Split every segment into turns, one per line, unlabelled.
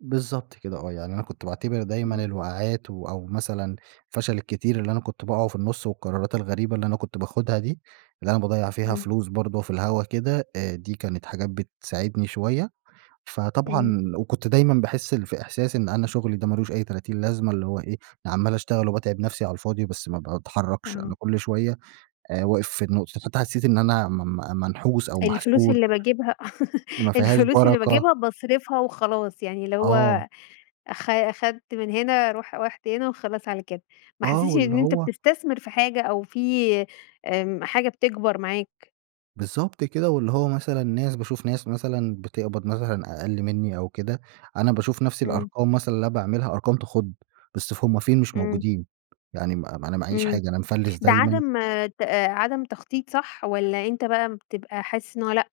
بالضبط كده، آه. يعني أنا كنت باعتبِر دايمًا
إمم.
الوَقعَات، و أو مثلًا الفَشَل الكتير اللي أنا كنت باقعَه في النص والقرَارات الغريبة اللي أنا كنت باخُدها دي، اللي أنا باضيِّع فيها
إمم.
فلوس برضه في الهوا كده، آآ، دي كانت حاجات بتساعِدني شوية.
إمم.
فطبعًا وكنت دايمًا باحِس في إحساس إن أنا شغلي ده ما لوش أي تلاتين لازمة، اللي هو إيه؟ أنا عمَّال أشتغَل وباتعَب نفسي على الفاضِي، بس ما بتحرَّكش. أنا
آه.
كل شوية آآ، واقِف في النُّقطة فحتى حسِّيت إن أنا م م منحُوس أو
الفلوس
محسُود.
اللي باجِيبها
إن ما فيهاش
الفلوس اللي
برَكة.
باجِيبها باصرَفها وخلاص، يعني اللي هو
آه.
أخ أخَدت من هنا، روح رُحت وهنا، وخلاص على كده. ما
آه،
حسِّيتش
واللي
إن أنت
هو
بتستثمِر في حاجة أو في آمم، حاجة بتكبَر معاك.
بالضبط كده، واللي هو مثلًا ناس باشوف ناس مثلًا بتقبَض مثلًا أقَلّ مني أو كده، أنا باشوف نفس
إمم.
الأرقَام مثلًا اللي أنا باعملها، أرقَام تخُض، بس ف هُم فين؟ مش
إمم.
موجُودين. يعني م م أنا معاييش
إمم
حاجة، أنا مفلِس
ده
دايمًا.
عدم ت عدم تخطِيط، صح؟ والَّا أنت بقى بتبقى حاسِس إن هو لأ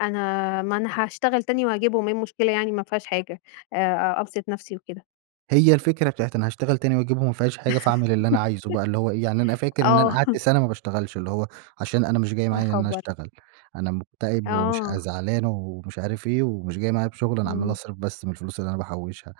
أنا ما أنا هاشتغَل تاني وأجيبهم، إيه المشكلة يعني؟ ما فيهاش حاجة آآ، آآ، أبسّط نفسي وكده.
هي الفكرة بتاعة أنا هاشتغَل تاني وأجِيبهُم، ما فيهاش حاجة، فأعمل اللي أنا عايزه بقى. اللي هو إيه، يعني أنا فاكِر إن
آه.
أنا قعَدت سنة ما بشتغلش، اللي هو عشان أنا مش جاي
يا
معايا إن أنا
خَبر!
أشتغل، أنا مكتئِب ومش عاي
آه
زعلَان أو مش عارف إيه، ومش جاي معايا بشغل، أنا عمَّال
إمم.
أصرَف بس من الفلوس اللي أنا باحُوشها.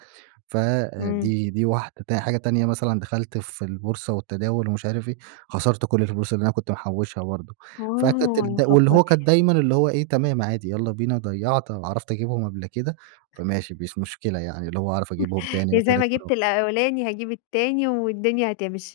ف آآ،
إمم.
دي دي واحدة. حاجة تانية مثلًا، دخلت في البورصة والتداوُل ومش عارف إيه، خسرت كل الفلوس اللي أنا كنت محُوشها برضه. فتت
آه، يا
دل واللي
خبر!
هو كان دايمًا اللي هو إيه، تمام عادي، يالَّا بينا، ضيَّعت، عرَفت أجِيبهُم قبل كده، فماشي مش مشكلة، يعني اللي هو هاعرَف أجِيبهُم تاني
يعني زي ما
وتالت ورابع.
جبت الأولاني، هاجيب التاني، والدنيا هتمشِي.